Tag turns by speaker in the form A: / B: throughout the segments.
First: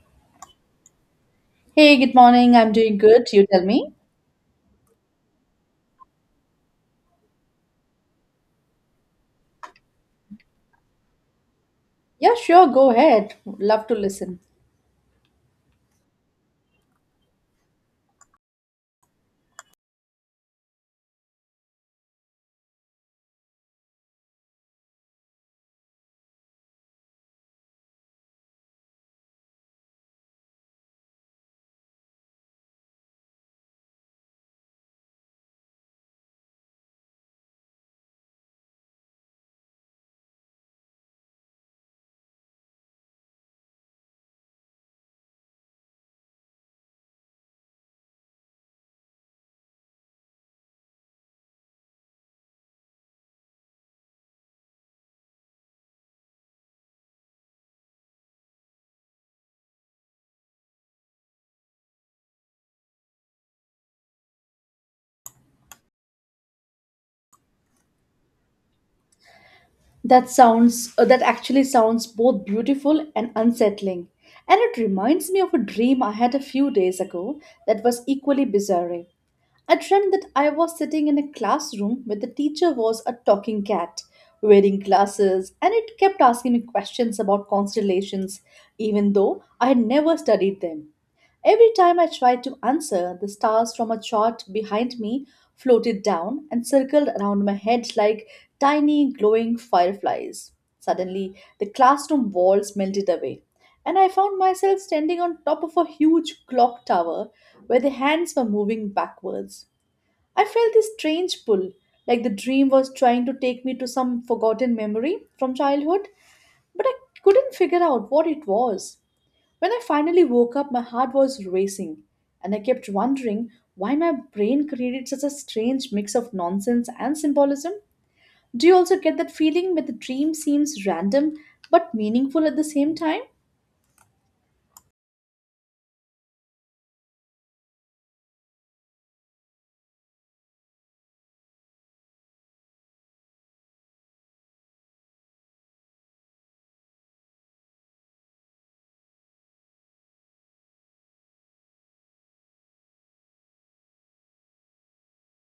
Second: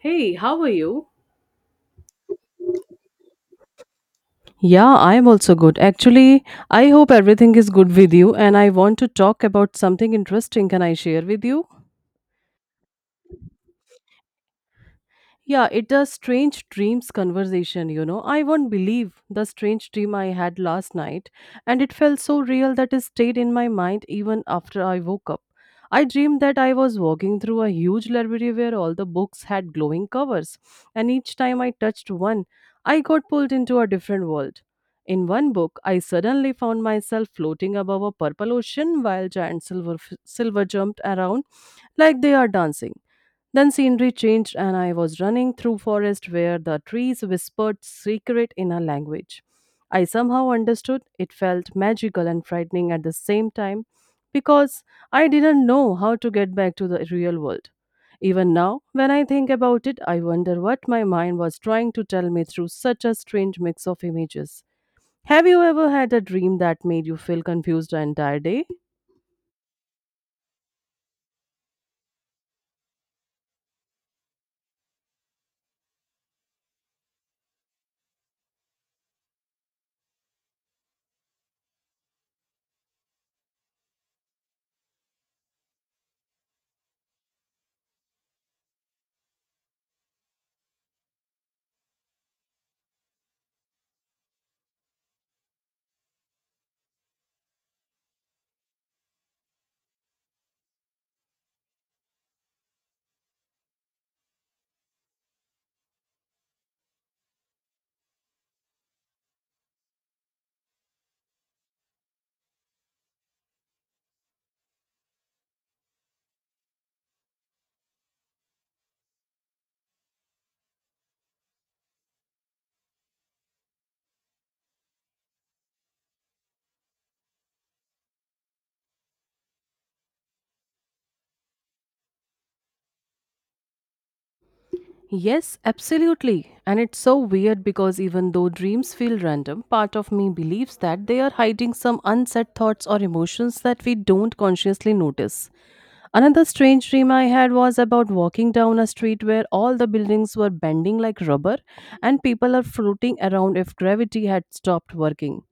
A: Hey, how are you?
B: Hey, good morning. I'm doing good. You tell me.
A: Yeah, I am also good. Actually, I hope everything is good with you, and I want to talk about something interesting. Can I share with you?
B: Yeah, sure. Go ahead. Love to listen.
A: Yeah, it's a strange dreams conversation, you know. I won't believe the strange dream I had last night, and it felt so real that it stayed in my mind even after I woke up. I dreamed that I was walking through a huge library where all the books had glowing covers, and each time I touched one, I got pulled into a different world. In one book, I suddenly found myself floating above a purple ocean while giant silver jumped around like they are dancing. Then scenery changed, and I was running through forest where the trees whispered secret in a language. I somehow understood. It felt magical and frightening at the same time because I didn't know how to get back to the real world. Even now, when I think about it, I wonder what my mind was trying to tell me through such a strange mix of images. Have you ever had a dream that made you feel confused the entire day?
B: That that actually sounds both beautiful and unsettling. And it reminds me of a dream I had a few days ago that was equally bizarre. I dreamt that I was sitting in a classroom where the teacher was a talking cat wearing glasses and it kept asking me questions about constellations, even though I had never studied them. Every time I tried to answer, the stars from a chart behind me floated down and circled around my head like tiny glowing fireflies. Suddenly, the classroom walls melted away and I found myself standing on top of a huge clock tower where the hands were moving backwards. I felt this strange pull, like the dream was trying to take me to some forgotten memory from childhood, but I couldn't figure out what it was. When I finally woke up, my heart was racing, and I kept wondering why my brain created such a strange mix of nonsense and symbolism. Do you also get that feeling that the dream seems random but meaningful at the same time?
A: Yes, absolutely. And it's so weird because even though dreams feel random, part of me believes that they are hiding some unsaid thoughts or emotions that we don't consciously notice. Another strange dream I had was about walking down a street where all the buildings were bending like rubber and people are floating around if gravity had stopped working.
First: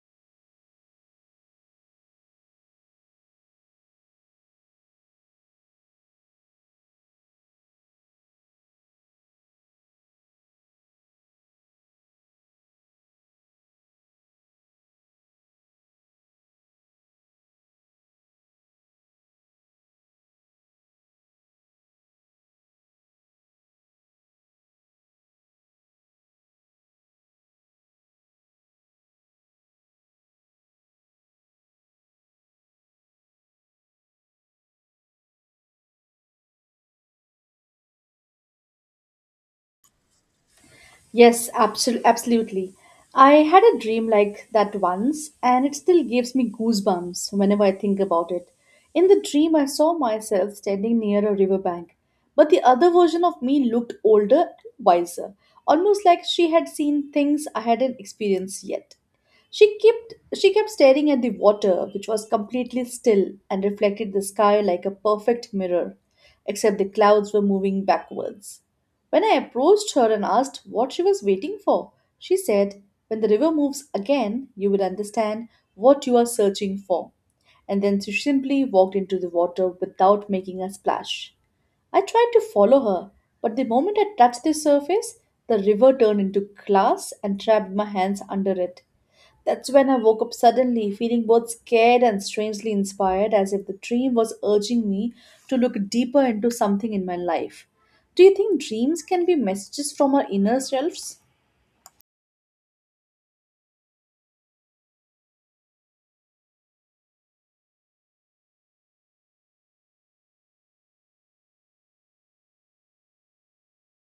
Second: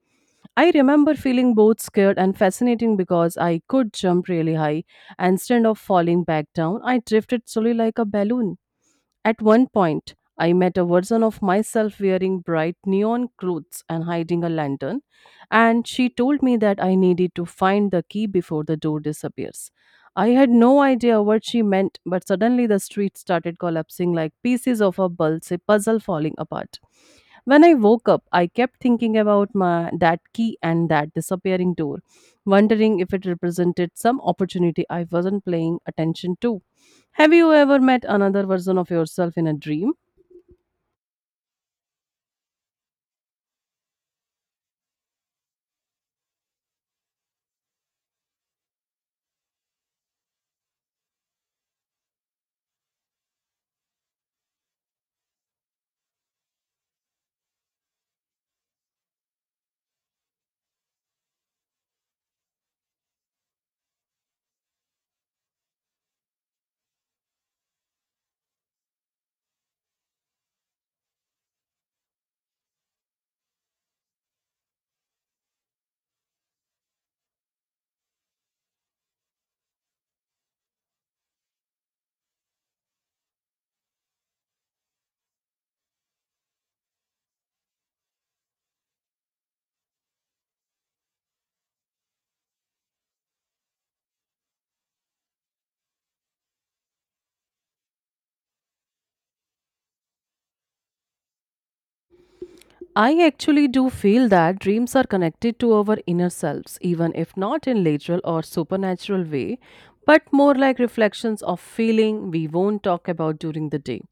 A: I remember feeling both scared and fascinating because I could jump really high and instead of falling back down, I drifted slowly like a balloon. At one point, I met a version of myself wearing bright neon clothes and hiding a lantern, and she told me that I needed to find the key before the door disappears. I had no idea what she meant, but suddenly the street started collapsing like pieces of a bulse puzzle falling apart. When I woke up, I kept thinking about my that key and that disappearing door, wondering if it represented some opportunity I wasn't paying attention to. Have you ever met another version of yourself in a dream?
B: Yes, absolutely. I had a dream like that once, and it still gives me goosebumps whenever I think about it. In the dream, I saw myself standing near a riverbank, but the other version of me looked older and wiser, almost like she had seen things I hadn't experienced yet. She kept she kept staring at the water, which was completely still and reflected the sky like a perfect mirror, except the clouds were moving backwards. When I approached her and asked what she was waiting for, she said, when the river moves again, you will understand what you are searching for. And then she simply walked into the water without making a splash. I tried to follow her, but the moment I touched the surface, the river turned into glass and trapped my hands under it. That's when I woke up suddenly, feeling both scared and strangely inspired, as if the dream was urging me to look deeper into something in my life. Do you think dreams can be messages from our inner selves?
A: I actually do feel that dreams are connected to our inner selves, even if not in literal or supernatural way, but more like reflections of feeling we won't talk about during the day.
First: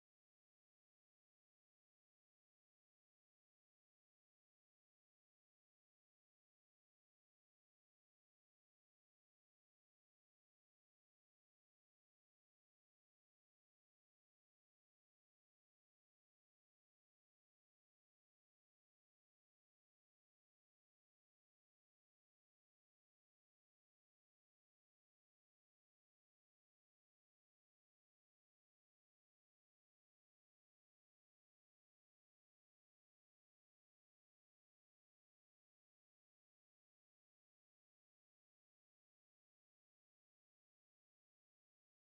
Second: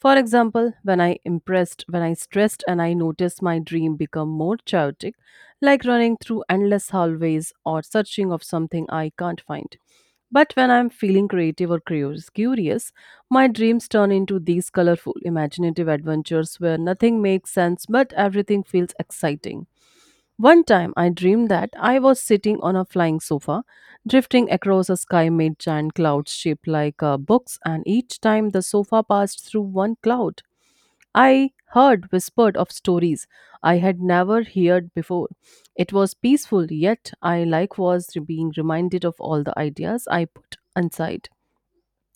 A: For example, when I stressed and I noticed my dream become more chaotic, like running through endless hallways or searching of something I can't find. But when I'm feeling creative or curious, my dreams turn into these colorful, imaginative adventures where nothing makes sense but everything feels exciting. One time I dreamed that I was sitting on a flying sofa, drifting across a sky made giant clouds shaped like books, and each time the sofa passed through one cloud, I heard whispered of stories I had never heard before. It was peaceful, yet I like was being reminded of all the ideas I put inside.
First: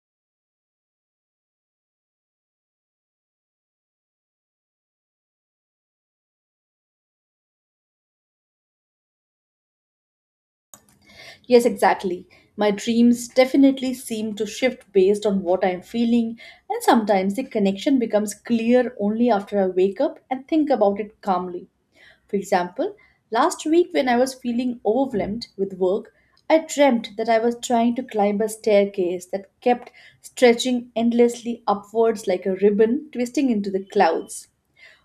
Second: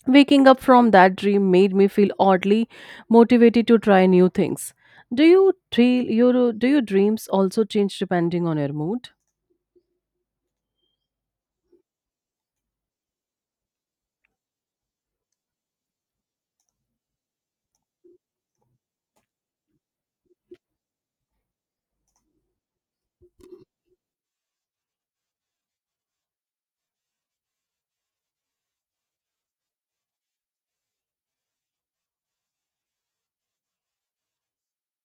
A: Waking up from that dream made me feel oddly motivated to try new things. Do your dreams also change depending on your mood?
B: Yes, exactly. My dreams definitely seem to shift based on what I'm feeling, and sometimes the connection becomes clear only after I wake up and think about it calmly. For example, last week when I was feeling overwhelmed with work, I dreamt that I was trying to climb a staircase that kept stretching endlessly upwards like a ribbon twisting into the clouds.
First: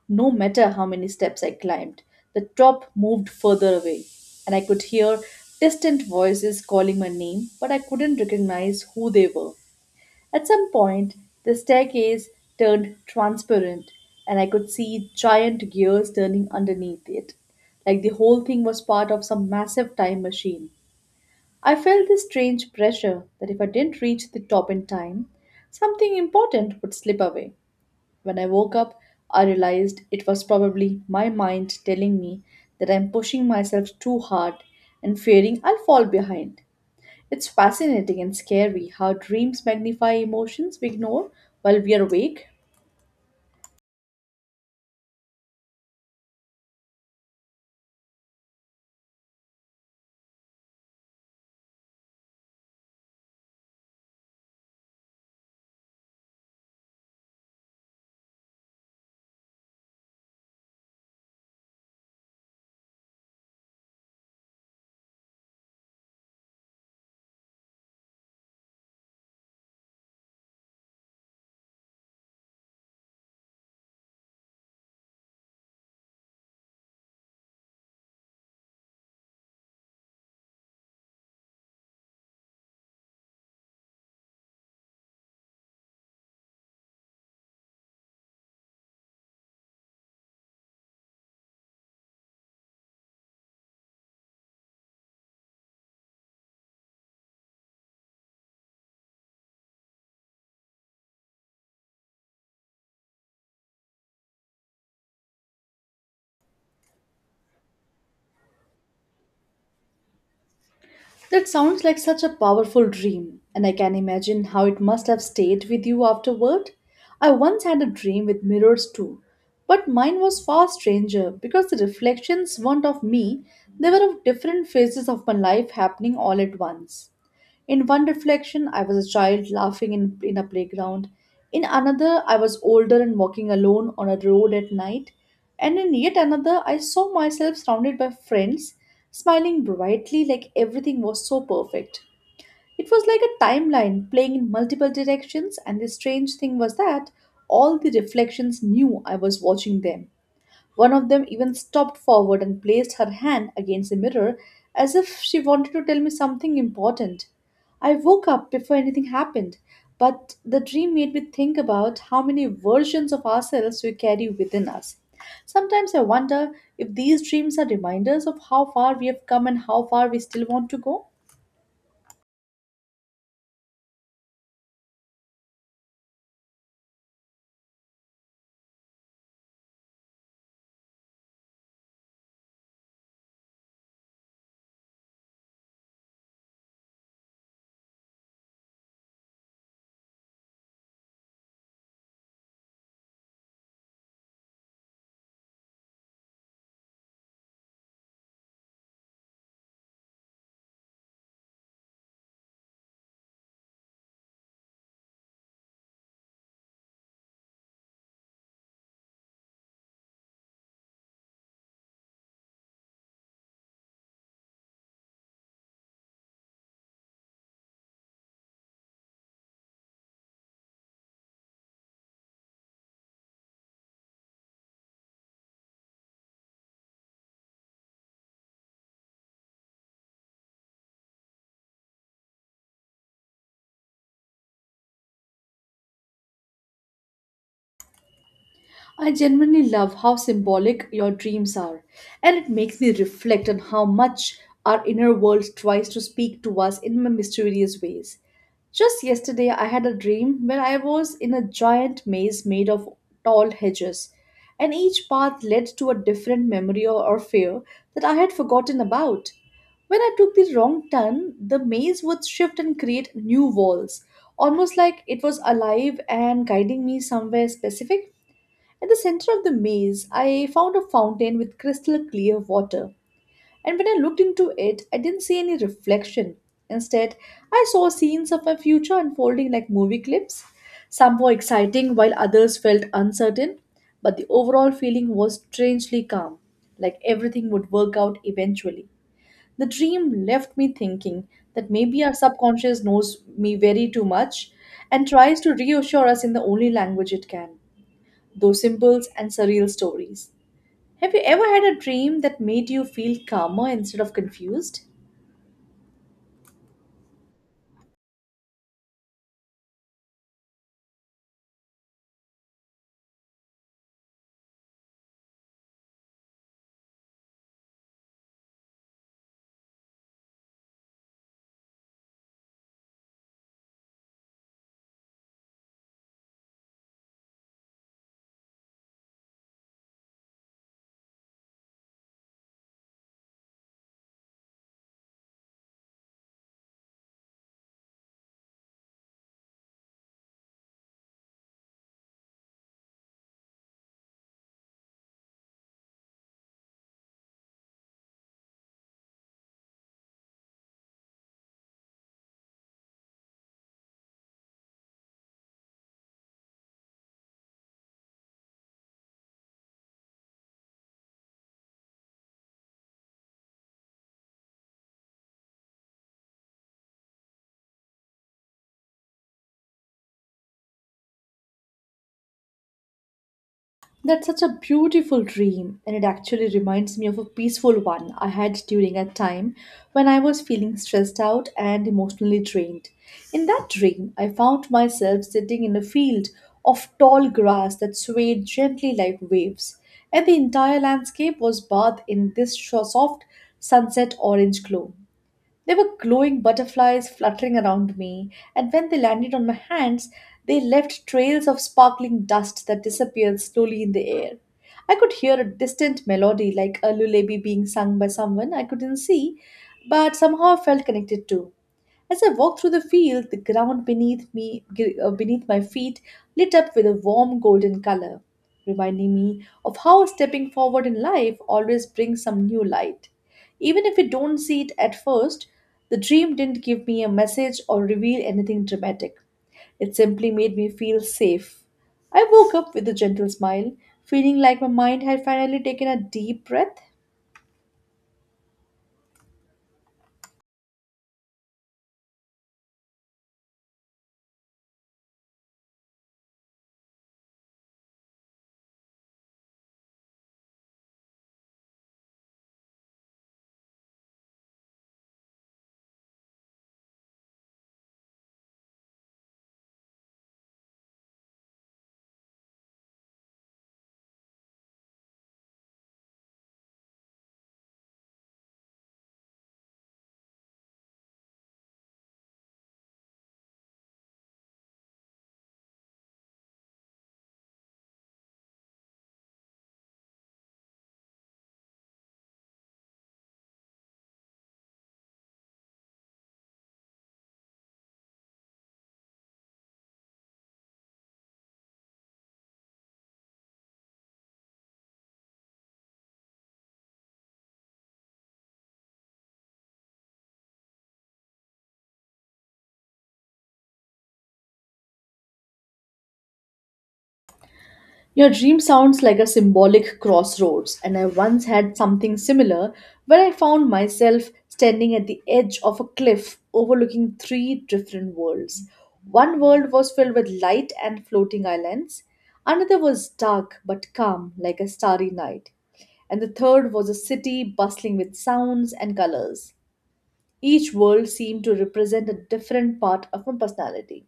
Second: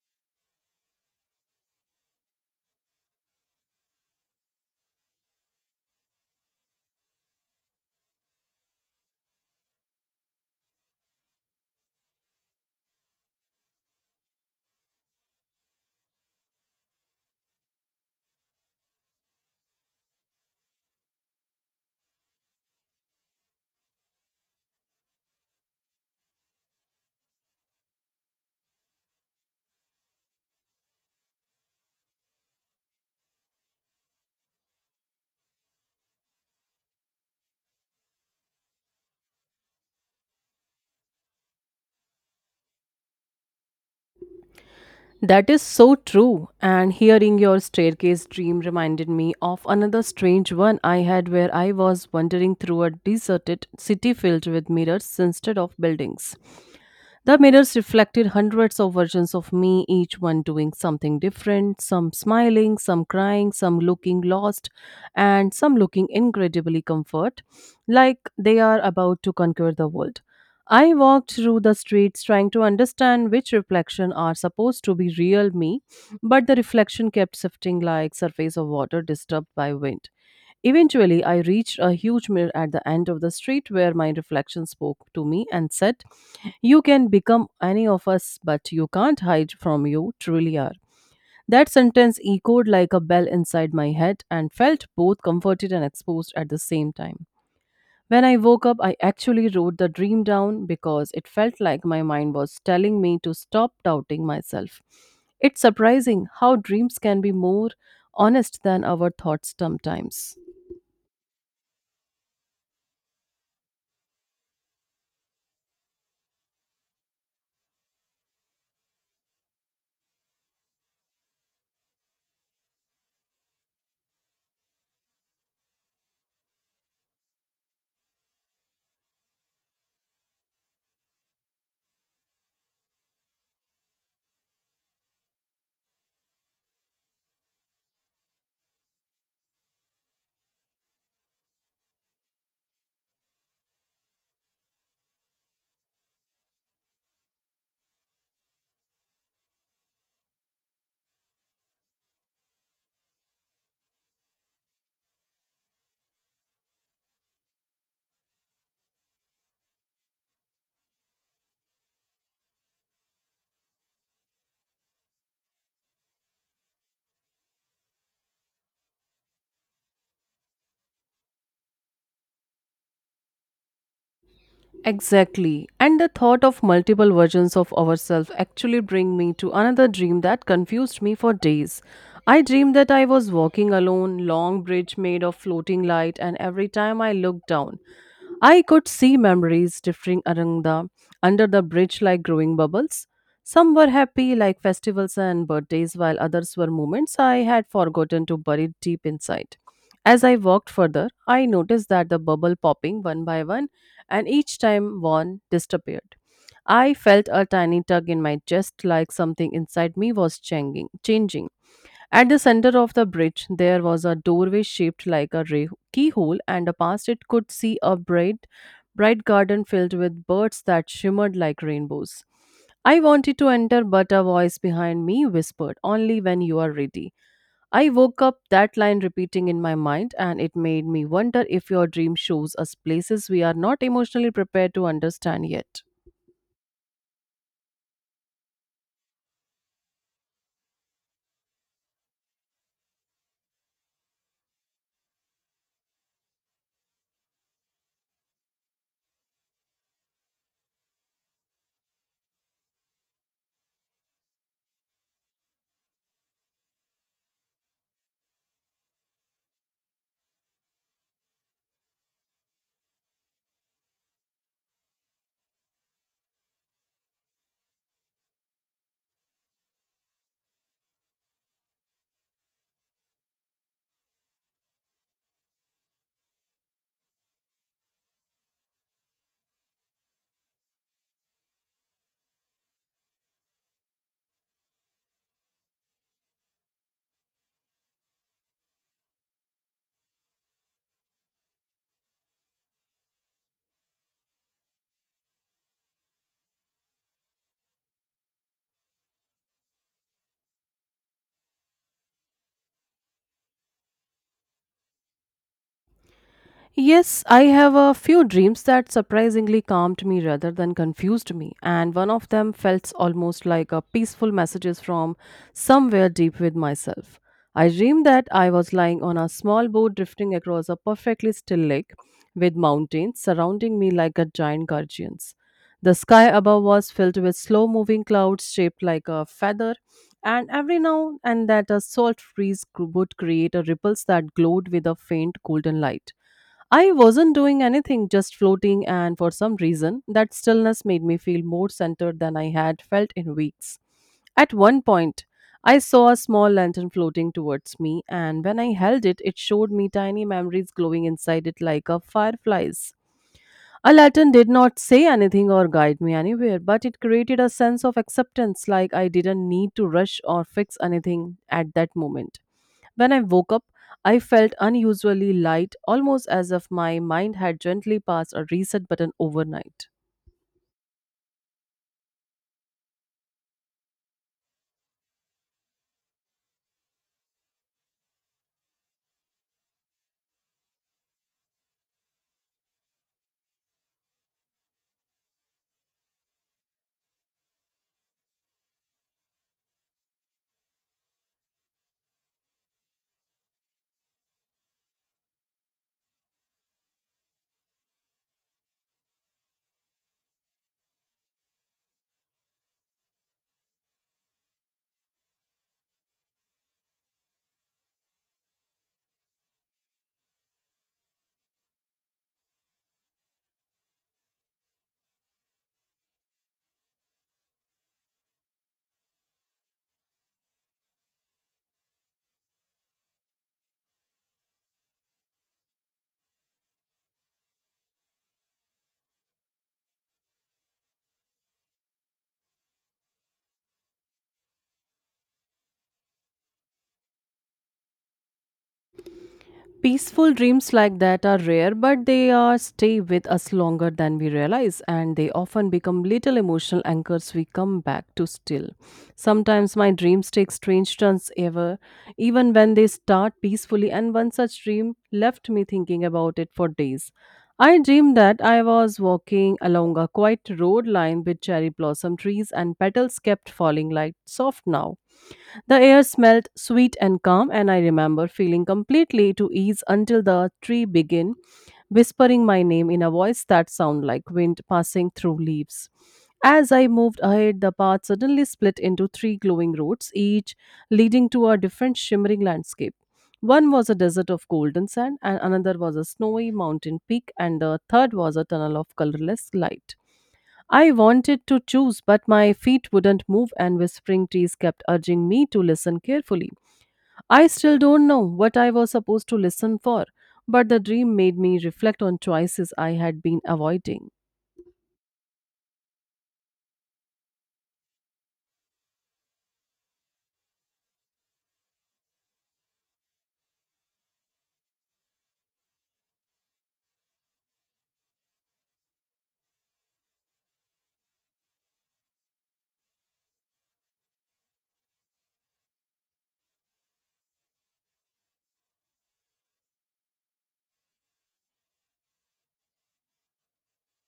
B: No matter how many steps I climbed, the top moved further away, and I could hear distant voices calling my name, but I couldn't recognize who they were. At some point, the staircase turned transparent, and I could see giant gears turning underneath it, like the whole thing was part of some massive time machine. I felt this strange pressure that if I didn't reach the top in time, something important would slip away. When I woke up, I realized it was probably my mind telling me that I'm pushing myself too hard and fearing I'll fall behind. It's fascinating and scary how dreams magnify emotions we ignore while we are awake.
A: That is so true. And hearing your staircase dream reminded me of another strange one I had where I was wandering through a deserted city filled with mirrors instead of buildings. The mirrors reflected hundreds of versions of me, each one doing something different, some smiling, some crying, some looking lost, and some looking incredibly comfort, like they are about to conquer the world. I walked through the streets trying to understand which reflection are supposed to be real me, but the reflection kept shifting like surface of water disturbed by wind. Eventually, I reached a huge mirror at the end of the street where my reflection spoke to me and said, you can become any of us, but you can't hide from you truly are. That sentence echoed like a bell inside my head and felt both comforted and exposed at the same time. When I woke up, I actually wrote the dream down because it felt like my mind was telling me to stop doubting myself. It's surprising how dreams can be more honest than our thoughts sometimes.
B: That sounds like such a powerful dream, and I can imagine how it must have stayed with you afterward. I once had a dream with mirrors too, but mine was far stranger because the reflections weren't of me, they were of different phases of my life happening all at once. In one reflection, I was a child laughing in a playground. In another, I was older and walking alone on a road at night. And in yet another, I saw myself surrounded by friends, smiling brightly like everything was so perfect. It was like a timeline playing in multiple directions, and the strange thing was that all the reflections knew I was watching them. One of them even stopped forward and placed her hand against the mirror as if she wanted to tell me something important. I woke up before anything happened, but the dream made me think about how many versions of ourselves we carry within us. Sometimes I wonder if these dreams are reminders of how far we have come and how far we still want to go.
A: Exactly. And the thought of multiple versions of ourselves actually bring me to another dream that confused me for days. I dreamed that I was walking alone, long bridge made of floating light, and every time I looked down, I could see memories drifting around the under the bridge like growing bubbles. Some were happy like festivals and birthdays, while others were moments I had forgotten to bury deep inside. As I walked further, I noticed that the bubble popping one by one, and each time one disappeared. I felt a tiny tug in my chest like something inside me was changing. At the center of the bridge, there was a doorway shaped like a keyhole, and past it could see a bright garden filled with birds that shimmered like rainbows. I wanted to enter, but a voice behind me whispered, Only when you are ready. I woke up that line repeating in my mind, and it made me wonder if your dream shows us places we are not emotionally prepared to understand yet.
B: I genuinely love how symbolic your dreams are, and it makes me reflect on how much our inner world tries to speak to us in mysterious ways. Just yesterday, I had a dream where I was in a giant maze made of tall hedges, and each path led to a different memory or fear that I had forgotten about. When I took the wrong turn, the maze would shift and create new walls, almost like it was alive and guiding me somewhere specific. At the center of the maze, I found a fountain with crystal clear water, and when I looked into it, I didn't see any reflection. Instead, I saw scenes of my future unfolding like movie clips. Some were exciting, while others felt uncertain, but the overall feeling was strangely calm, like everything would work out eventually. The dream left me thinking that maybe our subconscious knows me very too much and tries to reassure us in the only language it can, those symbols and surreal stories. Have you ever had a dream that made you feel calmer instead of confused?
A: Yes, I have a few dreams that surprisingly calmed me rather than confused me, and one of them felt almost like a peaceful messages from somewhere deep with myself. I dreamed that I was lying on a small boat drifting across a perfectly still lake with mountains surrounding me like a giant guardians. The sky above was filled with slow moving clouds shaped like a feather, and every now and then a salt breeze would create a ripples that glowed with a faint golden light. I wasn't doing anything, just floating, and for some reason, that stillness made me feel more centered than I had felt in weeks. At one point, I saw a small lantern floating towards me, and when I held it, it showed me tiny memories glowing inside it like a fireflies. A lantern did not say anything or guide me anywhere, but it created a sense of acceptance like I didn't need to rush or fix anything at that moment. When I woke up, I felt unusually light, almost as if my mind had gently passed a reset button overnight.
B: That's such a beautiful dream, and it actually reminds me of a peaceful one I had during a time when I was feeling stressed out and emotionally drained. In that dream, I found myself sitting in a field of tall grass that swayed gently like waves, and the entire landscape was bathed in this soft sunset orange glow. There were glowing butterflies fluttering around me, and when they landed on my hands, they left trails of sparkling dust that disappeared slowly in the air. I could hear a distant melody like a lullaby being sung by someone I couldn't see, but somehow I felt connected to. As I walked through the field, the ground beneath my feet lit up with a warm golden color, reminding me of how stepping forward in life always brings some new light. Even if we don't see it at first, the dream didn't give me a message or reveal anything dramatic. It simply made me feel safe. I woke up with a gentle smile, feeling like my mind had finally taken a deep breath.
A: Peaceful dreams like that are rare, but they are stay with us longer than we realize, and they often become little emotional anchors we come back to still. Sometimes my dreams take strange turns ever, even when they start peacefully, and one such dream left me thinking about it for days. I dreamed that I was walking along a quiet road lined with cherry blossom trees and petals kept falling like soft now. The air smelled sweet and calm, and I remember feeling completely to ease until the tree began whispering my name in a voice that sounded like wind passing through leaves. As I moved ahead, the path suddenly split into three glowing roads, each leading to a different shimmering landscape. One was a desert of golden sand, and another was a snowy mountain peak, and the third was a tunnel of colorless light. I wanted to choose, but my feet wouldn't move, and whispering trees kept urging me to listen carefully. I still don't know what I was supposed to listen for, but the dream made me reflect on choices I had been avoiding.
B: Your dream sounds like a symbolic crossroads, and I once had something similar where I found myself standing at the edge of a cliff overlooking three different worlds. One world was filled with light and floating islands, another was dark but calm like a starry night, and the third was a city bustling with sounds and colors. Each world seemed to represent a different part of my personality,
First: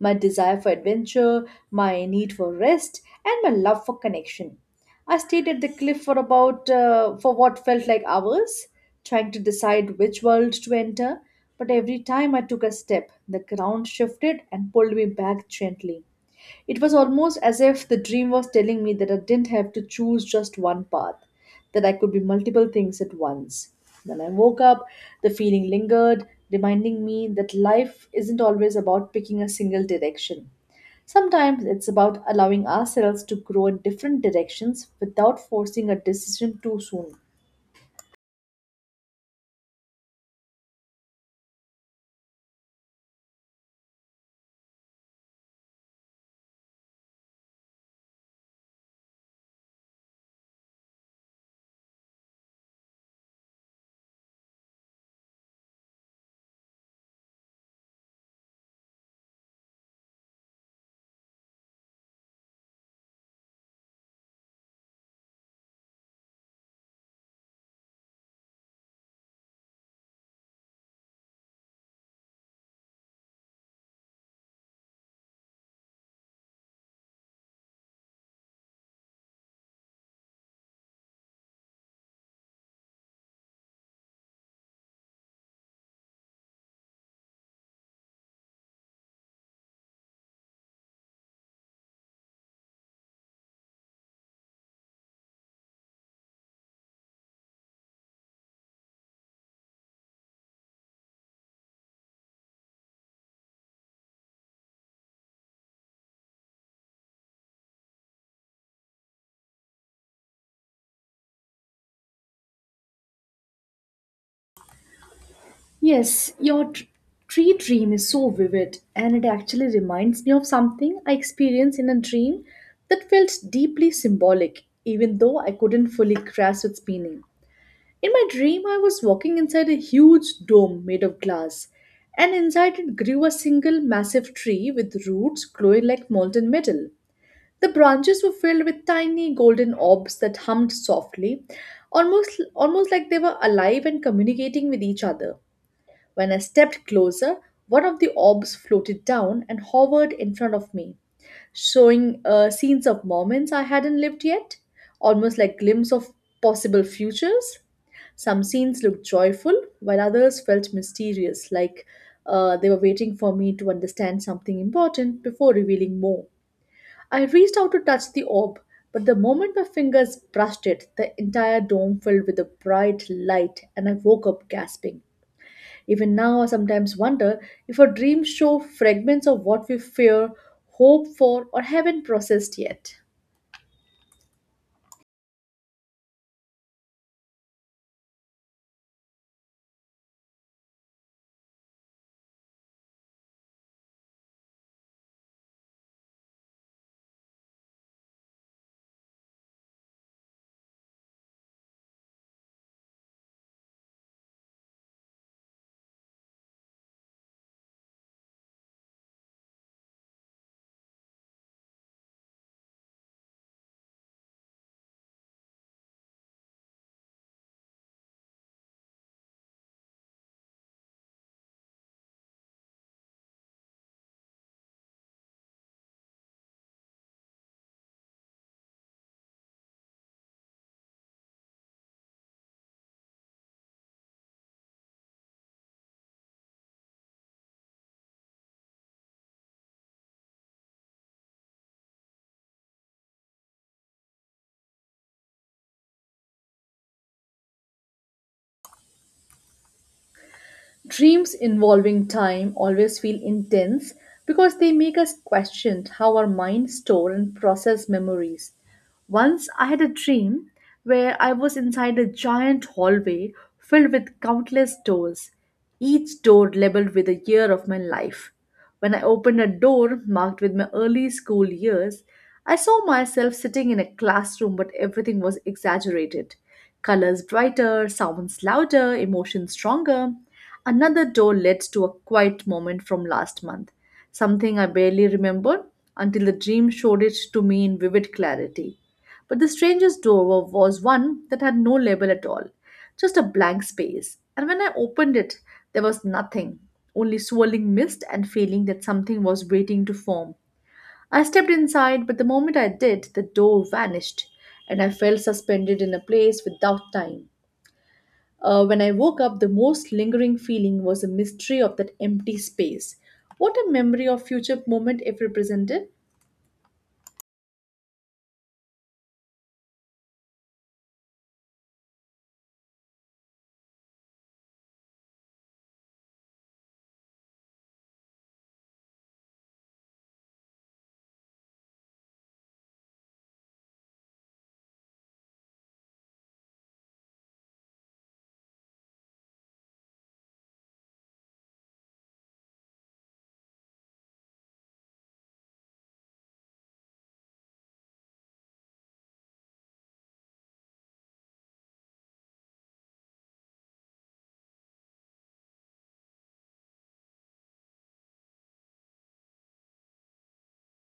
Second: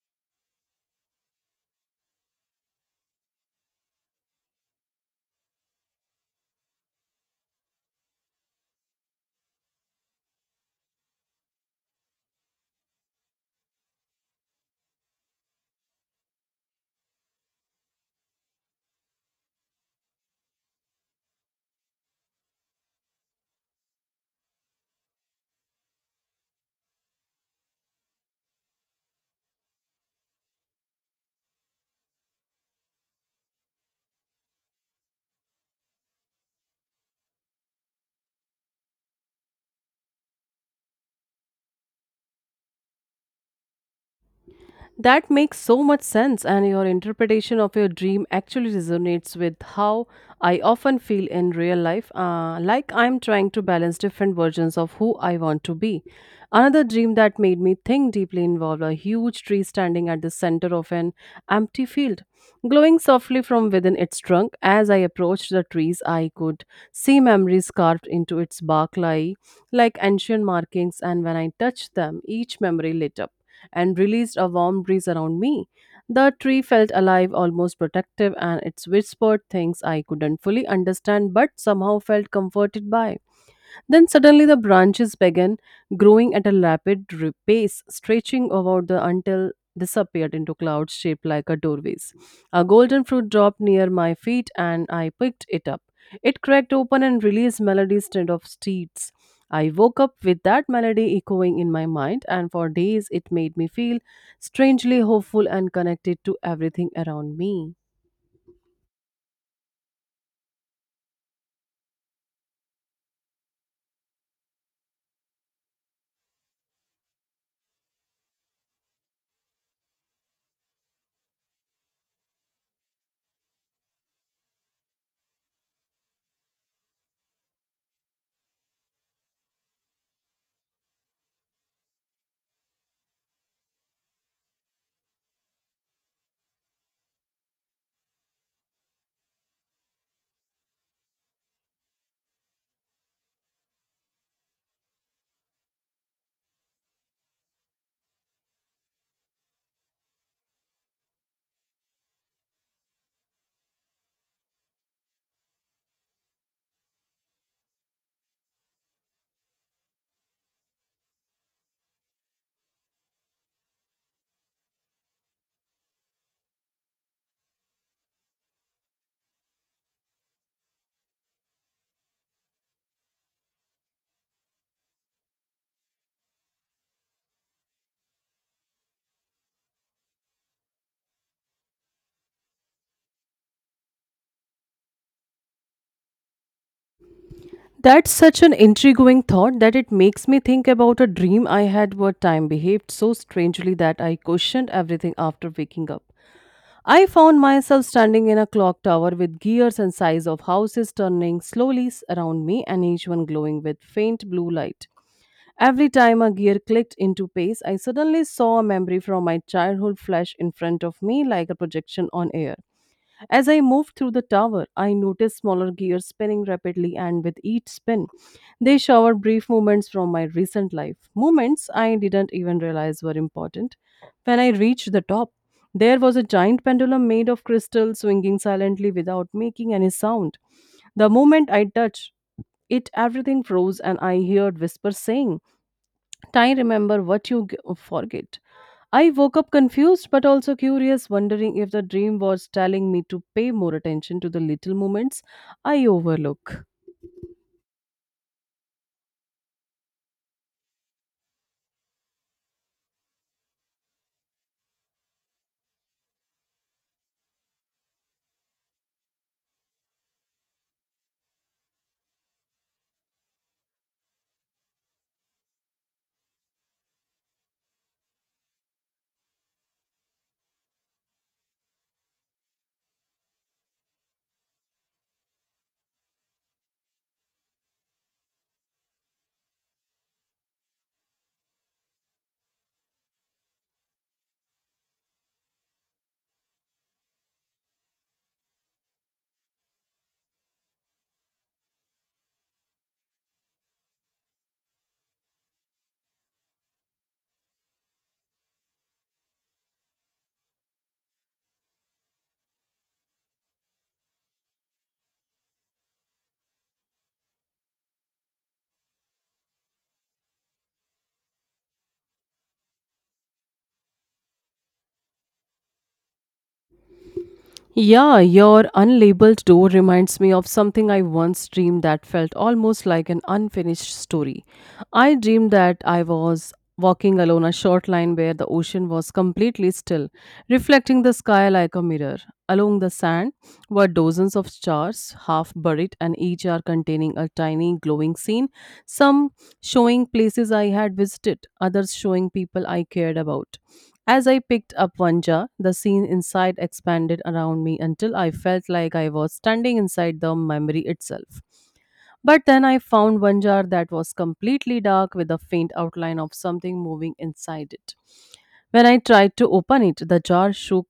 B: my desire for adventure, my need for rest, and my love for connection. I stayed at the cliff for about for what felt like hours, trying to decide which world to enter. But every time I took a step, the ground shifted and pulled me back gently. It was almost as if the dream was telling me that I didn't have to choose just one path, that I could be multiple things at once. When I woke up, the feeling lingered, reminding me that life isn't always about picking a single direction. Sometimes it's about allowing ourselves to grow in different directions without forcing a decision too soon.
A: That makes so much sense, and your interpretation of your dream actually resonates with how I often feel in real life, like I'm trying to balance different versions of who I want to be. Another dream that made me think deeply involved a huge tree standing at the center of an empty field, glowing softly from within its trunk. As I approached the trees, I could see memories carved into its bark, like ancient markings, and when I touched them, each memory lit up and released a warm breeze around me. The tree felt alive, almost protective, and it whispered things I couldn't fully understand but somehow felt comforted by. Then suddenly the branches began growing at a rapid pace, stretching about the until disappeared into clouds shaped like a doorways. A golden fruit dropped near my feet and I picked it up. It cracked open and released melodies instead of steeds. I woke up with that melody echoing in my mind, and for days it made me feel strangely hopeful and connected to everything around me.
B: Yes, your tree dream is so vivid and it actually reminds me of something I experienced in a dream that felt deeply symbolic, even though I couldn't fully grasp its meaning. In my dream, I was walking inside a huge dome made of glass, and inside it grew a single massive tree with roots glowing like molten metal. The branches were filled with tiny golden orbs that hummed softly, almost like they were alive and communicating with each other. When I stepped closer, one of the orbs floated down and hovered in front of me, showing scenes of moments I hadn't lived yet, almost like glimpses of possible futures. Some scenes looked joyful, while others felt mysterious, like they were waiting for me to understand something important before revealing more. I reached out to touch the orb, but the moment my fingers brushed it, the entire dome filled with a bright light, and I woke up gasping. Even now, I sometimes wonder if our dreams show fragments of what we fear, hope for, or haven't processed yet.
A: That's such an intriguing thought that it makes me think about a dream I had where time behaved so strangely that I questioned everything after waking up. I found myself standing in a clock tower with gears and size of houses turning slowly around me, and each one glowing with faint blue light. Every time a gear clicked into pace, I suddenly saw a memory from my childhood flash in front of me like a projection on air. As I moved through the tower, I noticed smaller gears spinning rapidly, and with each spin, they showered brief moments from my recent life. Moments I didn't even realize were important. When I reached the top, there was a giant pendulum made of crystal swinging silently without making any sound. The moment I touched it, everything froze, and I heard whispers saying, "I remember what forget." I woke up confused but also curious, wondering if the dream was telling me to pay more attention to the little moments I overlook.
B: Dreams involving time always feel intense because they make us question how our minds store and process memories. Once I had a dream where I was inside a giant hallway filled with countless doors, each door labeled with a year of my life. When I opened a door marked with my early school years, I saw myself sitting in a classroom, but everything was exaggerated. Colors brighter, sounds louder, emotions stronger. Another door led to a quiet moment from last month, something I barely remembered until the dream showed it to me in vivid clarity. But the strangest door was one that had no label at all, just a blank space. And when I opened it, there was nothing, only swirling mist and feeling that something was waiting to form. I stepped inside, but the moment I did, the door vanished, and I felt suspended in a place without time. When I woke up, the most lingering feeling was the mystery of that empty space. What a memory or future moment if represented.
A: Yeah, your unlabeled door reminds me of something I once dreamed that felt almost like an unfinished story. I dreamed that I was walking along a short line where the ocean was completely still, reflecting the sky like a mirror. Along the sand were dozens of stars, half buried, and each are containing a tiny glowing scene, some showing places I had visited, others showing people I cared about. As I picked up one jar, the scene inside expanded around me until I felt like I was standing inside the memory itself. But then I found one jar that was completely dark with a faint outline of something moving inside it. When I tried to open it, the jar shook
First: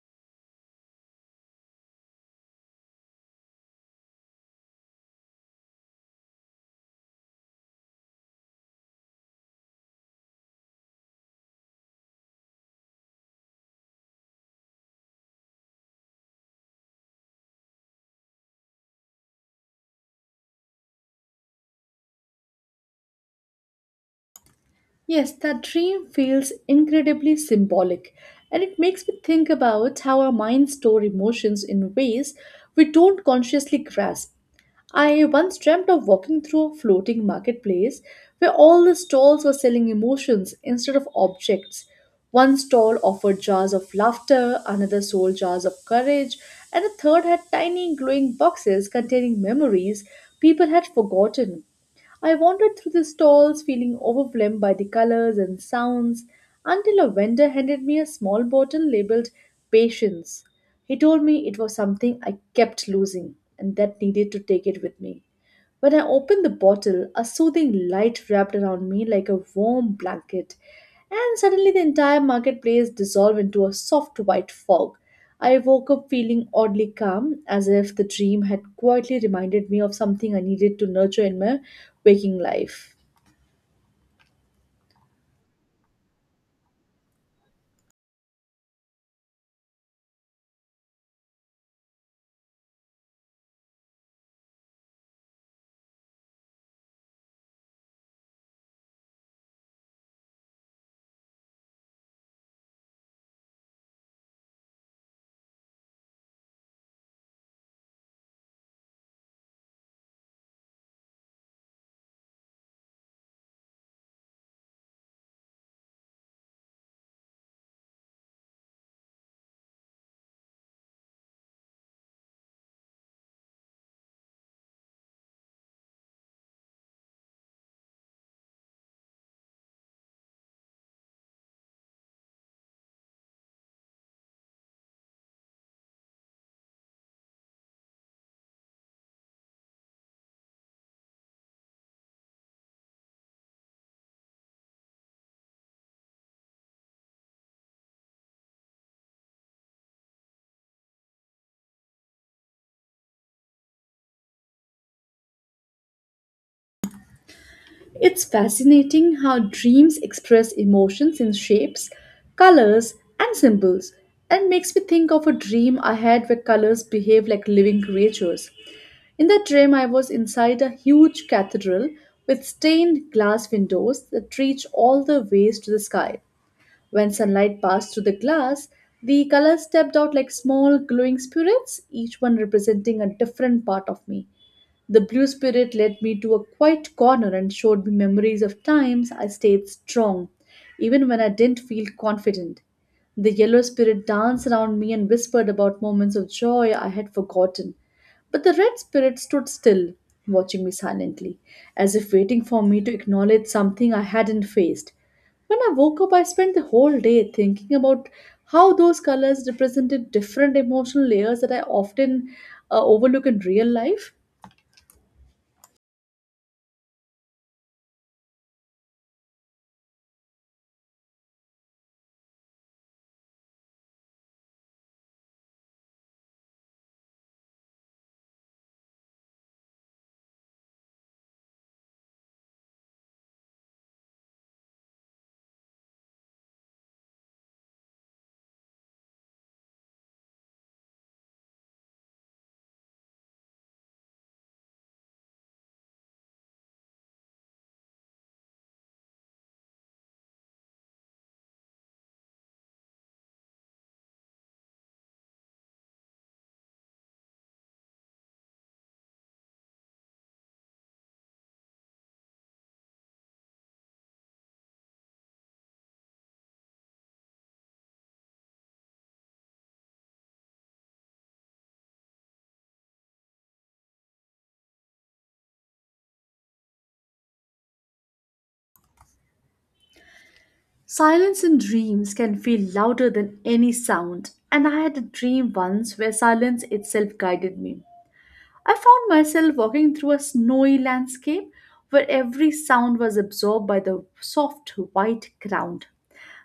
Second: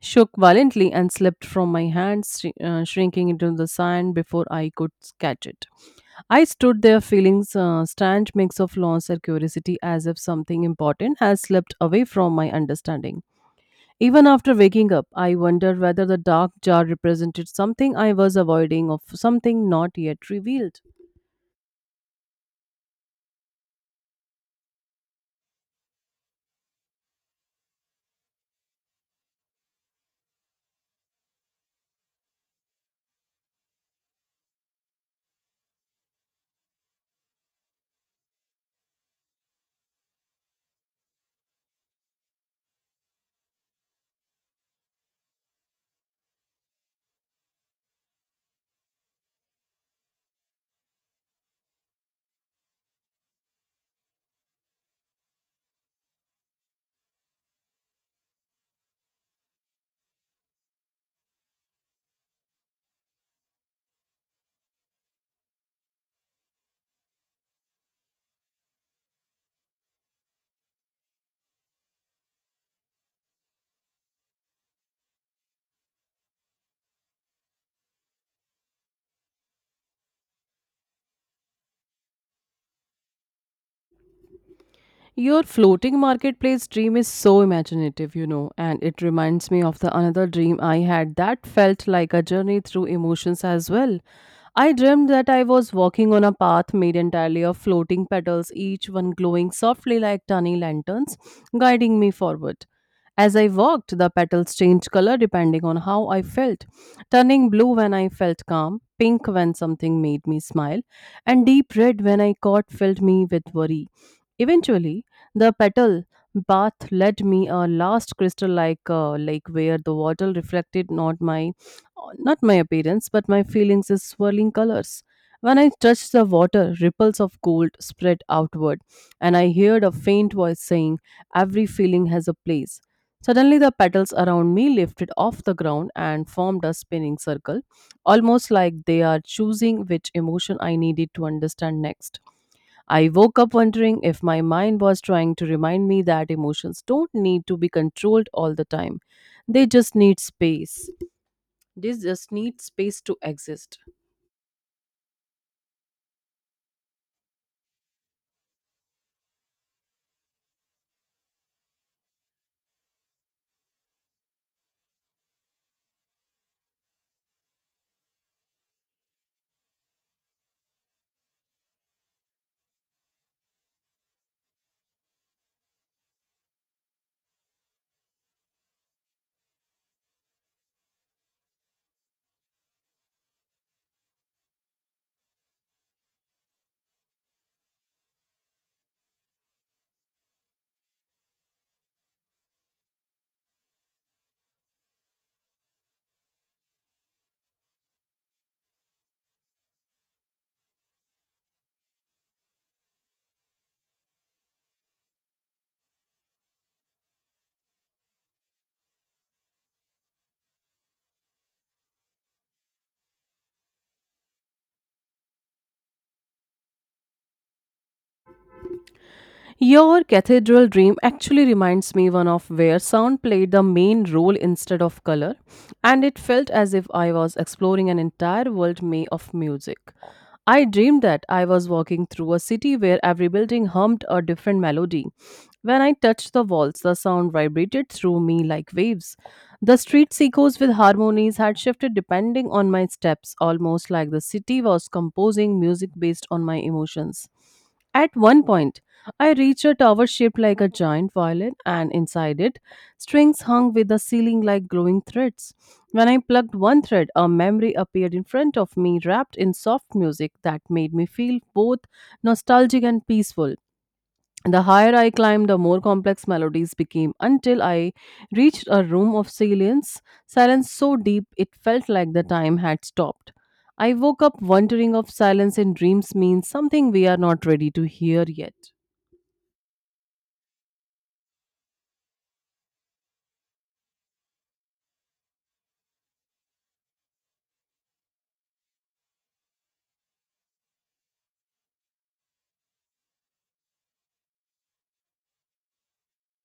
A: shook violently and slipped from my hands, shrinking into the sand before I could catch it. I stood there feeling a strange mix of loss and curiosity, as if something important has slipped away from my understanding. Even after waking up, I wondered whether the dark jar represented something I was avoiding or something not yet revealed.
B: Yes, that dream feels incredibly symbolic, and it makes me think about how our minds store emotions in ways we don't consciously grasp. I once dreamt of walking through a floating marketplace where all the stalls were selling emotions instead of objects. One stall offered jars of laughter, another sold jars of courage, and a third had tiny glowing boxes containing memories people had forgotten. I wandered through the stalls feeling overwhelmed by the colors and sounds until a vendor handed me a small bottle labeled Patience. He told me it was something I kept losing and that needed to take it with me. When I opened the bottle, a soothing light wrapped around me like a warm blanket, and suddenly the entire marketplace dissolved into a soft white fog. I woke up feeling oddly calm, as if the dream had quietly reminded me of something I needed to nurture in my waking life.
A: Your floating marketplace dream is so imaginative, you know, and it reminds me of the another dream I had that felt like a journey through emotions as well. I dreamed that I was walking on a path made entirely of floating petals, each one glowing softly like tiny lanterns, guiding me forward. As I walked, the petals changed color depending on how I felt, turning blue when I felt calm, pink when something made me smile, and deep red when I caught filled me with worry. Eventually, the petal bath led me a last crystal like lake where the water reflected not my appearance but my feelings in swirling colors. When I touched the water, ripples of gold spread outward, and I heard a faint voice saying, "Every feeling has a place." Suddenly, the petals around me lifted off the ground and formed a spinning circle, almost like they are choosing which emotion I needed to understand next. I woke up wondering if my mind was trying to remind me that emotions don't need to be controlled all the time. They just need space. They just need space to exist.
B: It's fascinating how dreams express emotions in shapes, colors, and symbols, and makes me think of a dream I had where colors behave like living creatures. In that dream, I was inside a huge cathedral with stained glass windows that reach all the ways to the sky. When sunlight passed through the glass, the colors stepped out like small glowing spirits, each one representing a different part of me. The blue spirit led me to a quiet corner and showed me memories of times I stayed strong, even when I didn't feel confident. The yellow spirit danced around me and whispered about moments of joy I had forgotten. But the red spirit stood still, watching me silently, as if waiting for me to acknowledge something I hadn't faced. When I woke up, I spent the whole day thinking about how those colors represented different emotional layers that I often overlook in real life.
A: Your cathedral dream actually reminds me one of where sound played the main role instead of color, and it felt as if I was exploring an entire world made of music. I dreamed that I was walking through a city where every building hummed a different melody. When I touched the walls, the sound vibrated through me like waves. The streets echoes with harmonies had shifted depending on my steps, almost like the city was composing music based on my emotions. At one point, I reached a tower shaped like a giant violin, and inside it, strings hung with the ceiling like glowing threads. When I plugged one thread, a memory appeared in front of me, wrapped in soft music that made me feel both nostalgic and peaceful. The higher I climbed, the more complex melodies became until I reached a room of silence so deep it felt like the time had stopped. I woke up wondering if silence in dreams means something we are not ready to hear yet.
B: Silence in dreams can feel louder than any sound, and I had a dream once where silence itself guided me. I found myself walking through a snowy landscape where every sound was absorbed by the soft white ground,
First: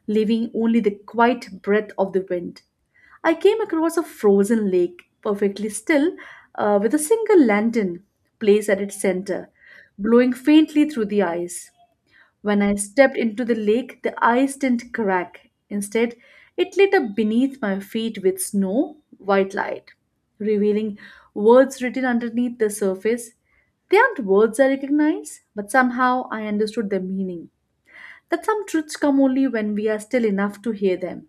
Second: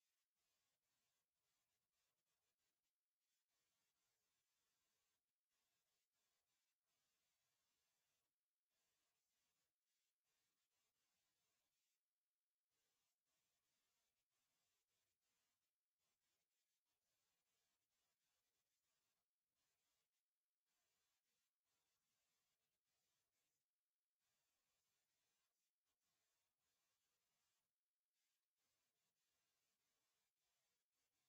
B: leaving only the quiet breath of the wind. I came across a frozen lake, perfectly still, with a single lantern placed at its center, glowing faintly through the ice. When I stepped into the lake, the ice didn't crack. Instead, it lit up beneath my feet with snow white light, revealing words written underneath the surface. They aren't words I recognize, but somehow I understood their meaning. That some truths come only when we are still enough to hear them.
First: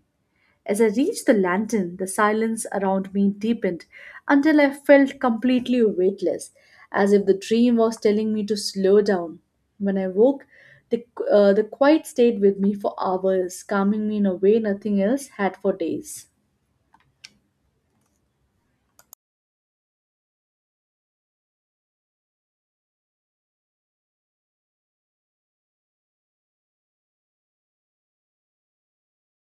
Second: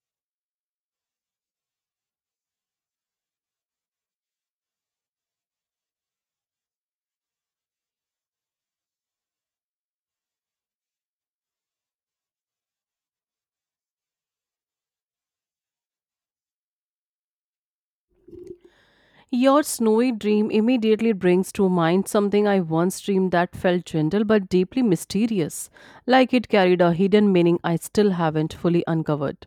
B: As I reached the lantern, the silence around me deepened until I felt completely weightless, as if the dream was telling me to slow down. When I woke, the, the quiet stayed with me for hours, calming me in a way nothing else had for days.
A: Your snowy dream immediately brings to mind something I once dreamed that felt gentle but deeply mysterious, like it carried a hidden meaning I still haven't fully uncovered.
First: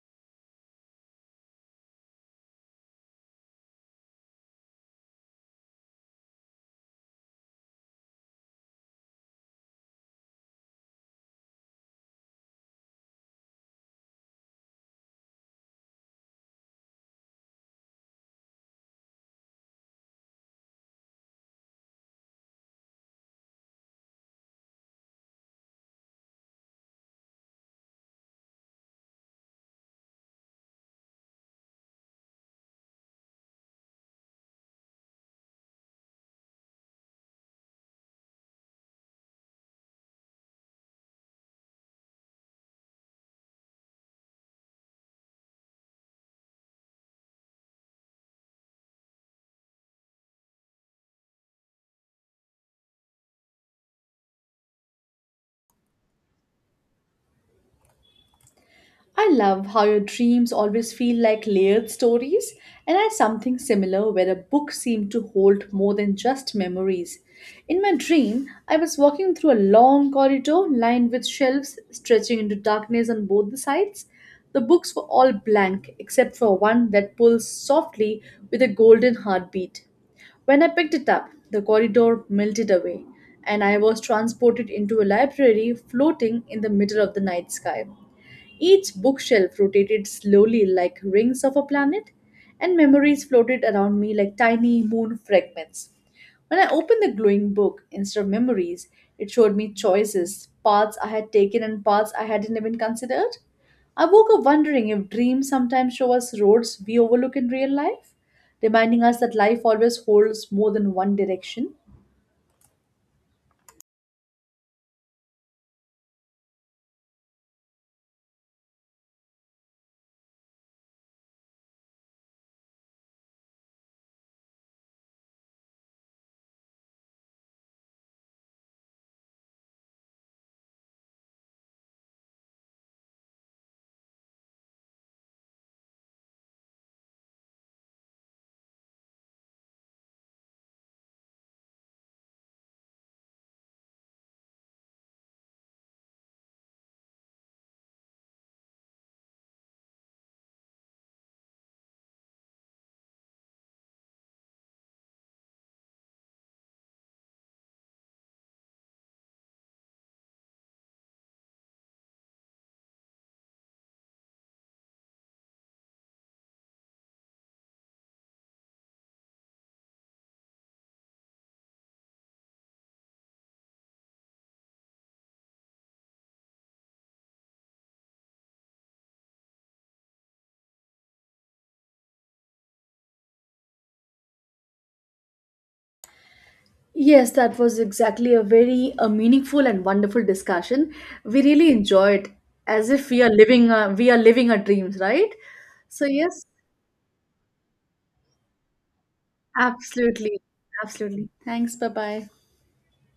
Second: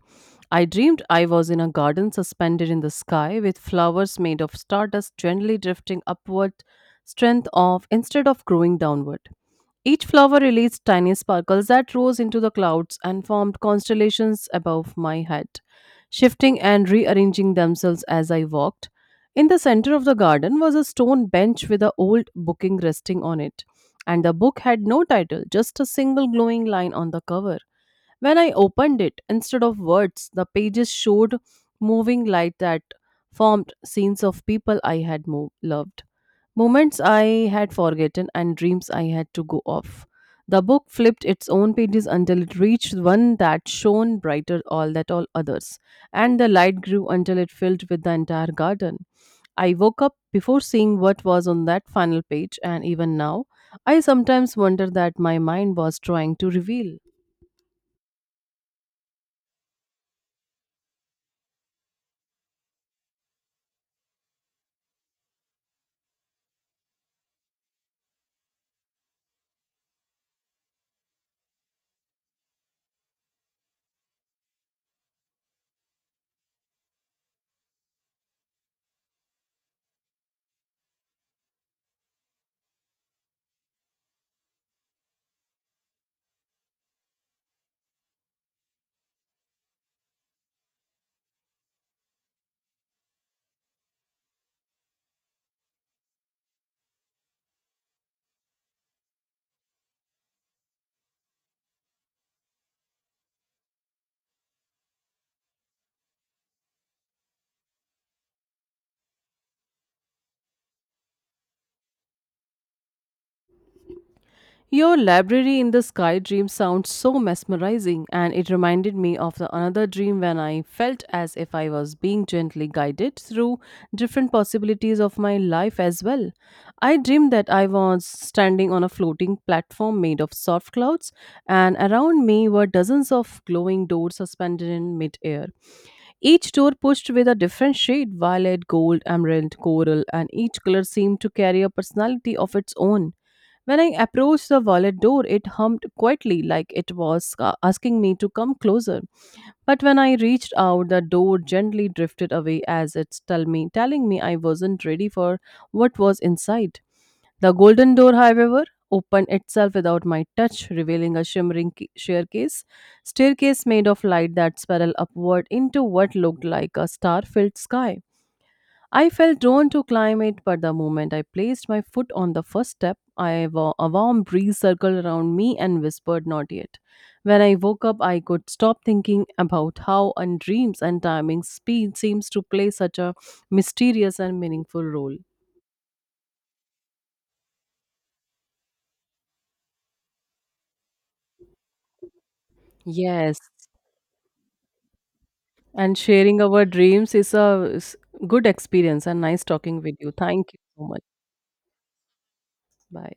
A: I dreamed I was in a garden suspended in the sky with flowers made of stardust gently drifting upward, strength off instead of growing downward. Each flower released tiny sparkles that rose into the clouds and formed constellations above my head, shifting and rearranging themselves as I walked. In the center of the garden was a stone bench with an old booking resting on it, and the book had no title, just a single glowing line on the cover. When I opened it, instead of words, the pages showed moving light that formed scenes of people I had loved. Moments I had forgotten and dreams I had to go off. The book flipped its own pages until it reached one that shone brighter all that all others, and the light grew until it filled with the entire garden. I woke up before seeing what was on that final page, and even now, I sometimes wonder that my mind was trying to reveal.
B: I love how your dreams always feel like layered stories, and I had something similar where a book seemed to hold more than just memories. In my dream, I was walking through a long corridor lined with shelves stretching into darkness on both the sides. The books were all blank except for one that pulls softly with a golden heartbeat. When I picked it up, the corridor melted away, and I was transported into a library floating in the middle of the night sky. Each bookshelf rotated slowly like rings of a planet, and memories floated around me like tiny moon fragments. When I opened the glowing book, instead of memories, it showed me choices, paths I had taken and paths I hadn't even considered. I woke up wondering if dreams sometimes show us roads we overlook in real life, reminding us that life always holds more than one direction.
A: Your library in the sky dream sounds so mesmerizing, and it reminded me of the another dream when I felt as if I was being gently guided through different possibilities of my life as well. I dreamed that I was standing on a floating platform made of soft clouds, and around me were dozens of glowing doors suspended in midair. Each door pushed with a different shade violet, gold, emerald, coral, and each color seemed to carry a personality of its own. When I approached the wallet door, it hummed quietly like it was asking me to come closer. But when I reached out, the door gently drifted away as it told me, telling me I wasn't ready for what was inside. The golden door, however, opened itself without my touch, revealing a shimmering staircase made of light that spiraled upward into what looked like a star-filled sky. I felt drawn to climb it, but the moment I placed my foot on the first step, a warm breeze circled around me and whispered, "Not yet." When I woke up, I could stop thinking about how and dreams and timing speed seems to play such a mysterious and meaningful role.
B: Yes, that was exactly a very meaningful and wonderful discussion. We really enjoyed as if we are
A: Yes.
B: living our dreams, right?
A: And
B: So
A: sharing
B: yes,
A: our dreams is good experience and nice talking with you.
B: absolutely.
A: Thank you so much.
B: Absolutely. Thanks. Bye-bye.
A: Bye.